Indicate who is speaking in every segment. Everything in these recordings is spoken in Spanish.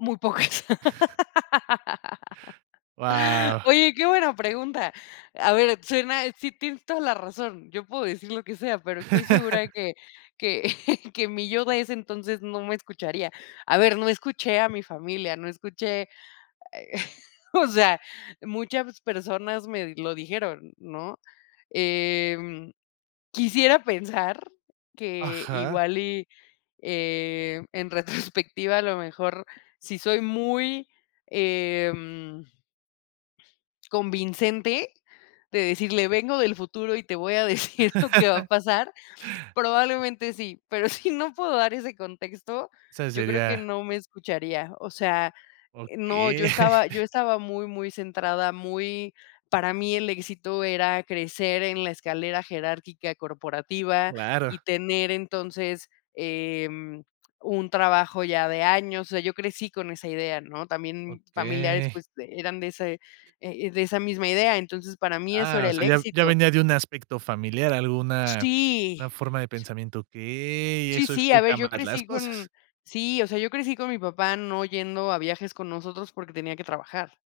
Speaker 1: Muy pocas.
Speaker 2: Guau.
Speaker 1: Oye, qué buena pregunta. A ver, suena sí tienes toda la razón. Yo puedo decir lo que sea, pero estoy segura que que que mi yo de ese entonces no me escucharía. A ver, no escuché a mi familia, no escuché, eh, o sea, muchas personas me lo dijeron, ¿no? Em, quisiera pensar que
Speaker 2: Ajá.
Speaker 1: igual, y, eh, en retrospectiva, a lo mejor sí soy muy, em convincente de decirle vengo del futuro, y te voy a decir lo que va a pasar, probablemente sí, pero si no puedo dar ese contexto,
Speaker 2: O sea,
Speaker 1: yo creo que
Speaker 2: sería
Speaker 1: no me escucharía. O sea, eh, no, yo
Speaker 2: Okey.
Speaker 1: estaba yo estaba muy, muy centrada, muy para mí el éxito era crecer en la escalera jerárquica corporativa, y
Speaker 2: Claro.
Speaker 1: tener entonces, em, un trabajo ya de años. O sea, yo crecí con esa idea, ¿no? También familiares,
Speaker 2: Okey.
Speaker 1: pues, eran de ese e e de esa misma idea, entonces para mí eso
Speaker 2: Ah,
Speaker 1: era
Speaker 2: o
Speaker 1: el
Speaker 2: sea, ya ya
Speaker 1: éxito.
Speaker 2: venía de un aspecto familiar, alguna
Speaker 1: Sí.
Speaker 2: una forma de pensamiento. Okey,
Speaker 1: Sí,
Speaker 2: eso
Speaker 1: sí, a ver,
Speaker 2: explica
Speaker 1: yo
Speaker 2: más las
Speaker 1: crecí
Speaker 2: cosas.
Speaker 1: con sí, o sea, yo crecí con mi papá no yendo a viajes con nosotros porque tenía que trabajar.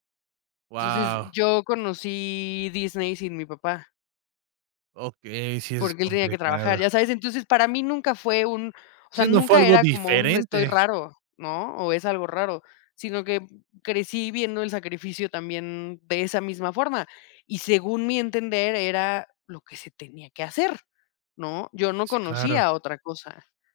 Speaker 1: Entonces,
Speaker 2: Guau.
Speaker 1: yo conocí Disney sin mi papá
Speaker 2: Okey, sí, eso es
Speaker 1: porque él tenía que
Speaker 2: complicado.
Speaker 1: trabajar, ya sabes. Entonces para mí nunca fue un o sea,
Speaker 2: Sí, no fue
Speaker 1: nunca
Speaker 2: algo
Speaker 1: era como un estoy
Speaker 2: diferente.
Speaker 1: raro, ¿no? O es algo raro, sino que crecí viendo el sacrificio también de esa misma forma, y, según mi entender, era lo que se tenía que hacer, ¿no? Yo no
Speaker 2: Sí, claro.
Speaker 1: conocía otra cosa.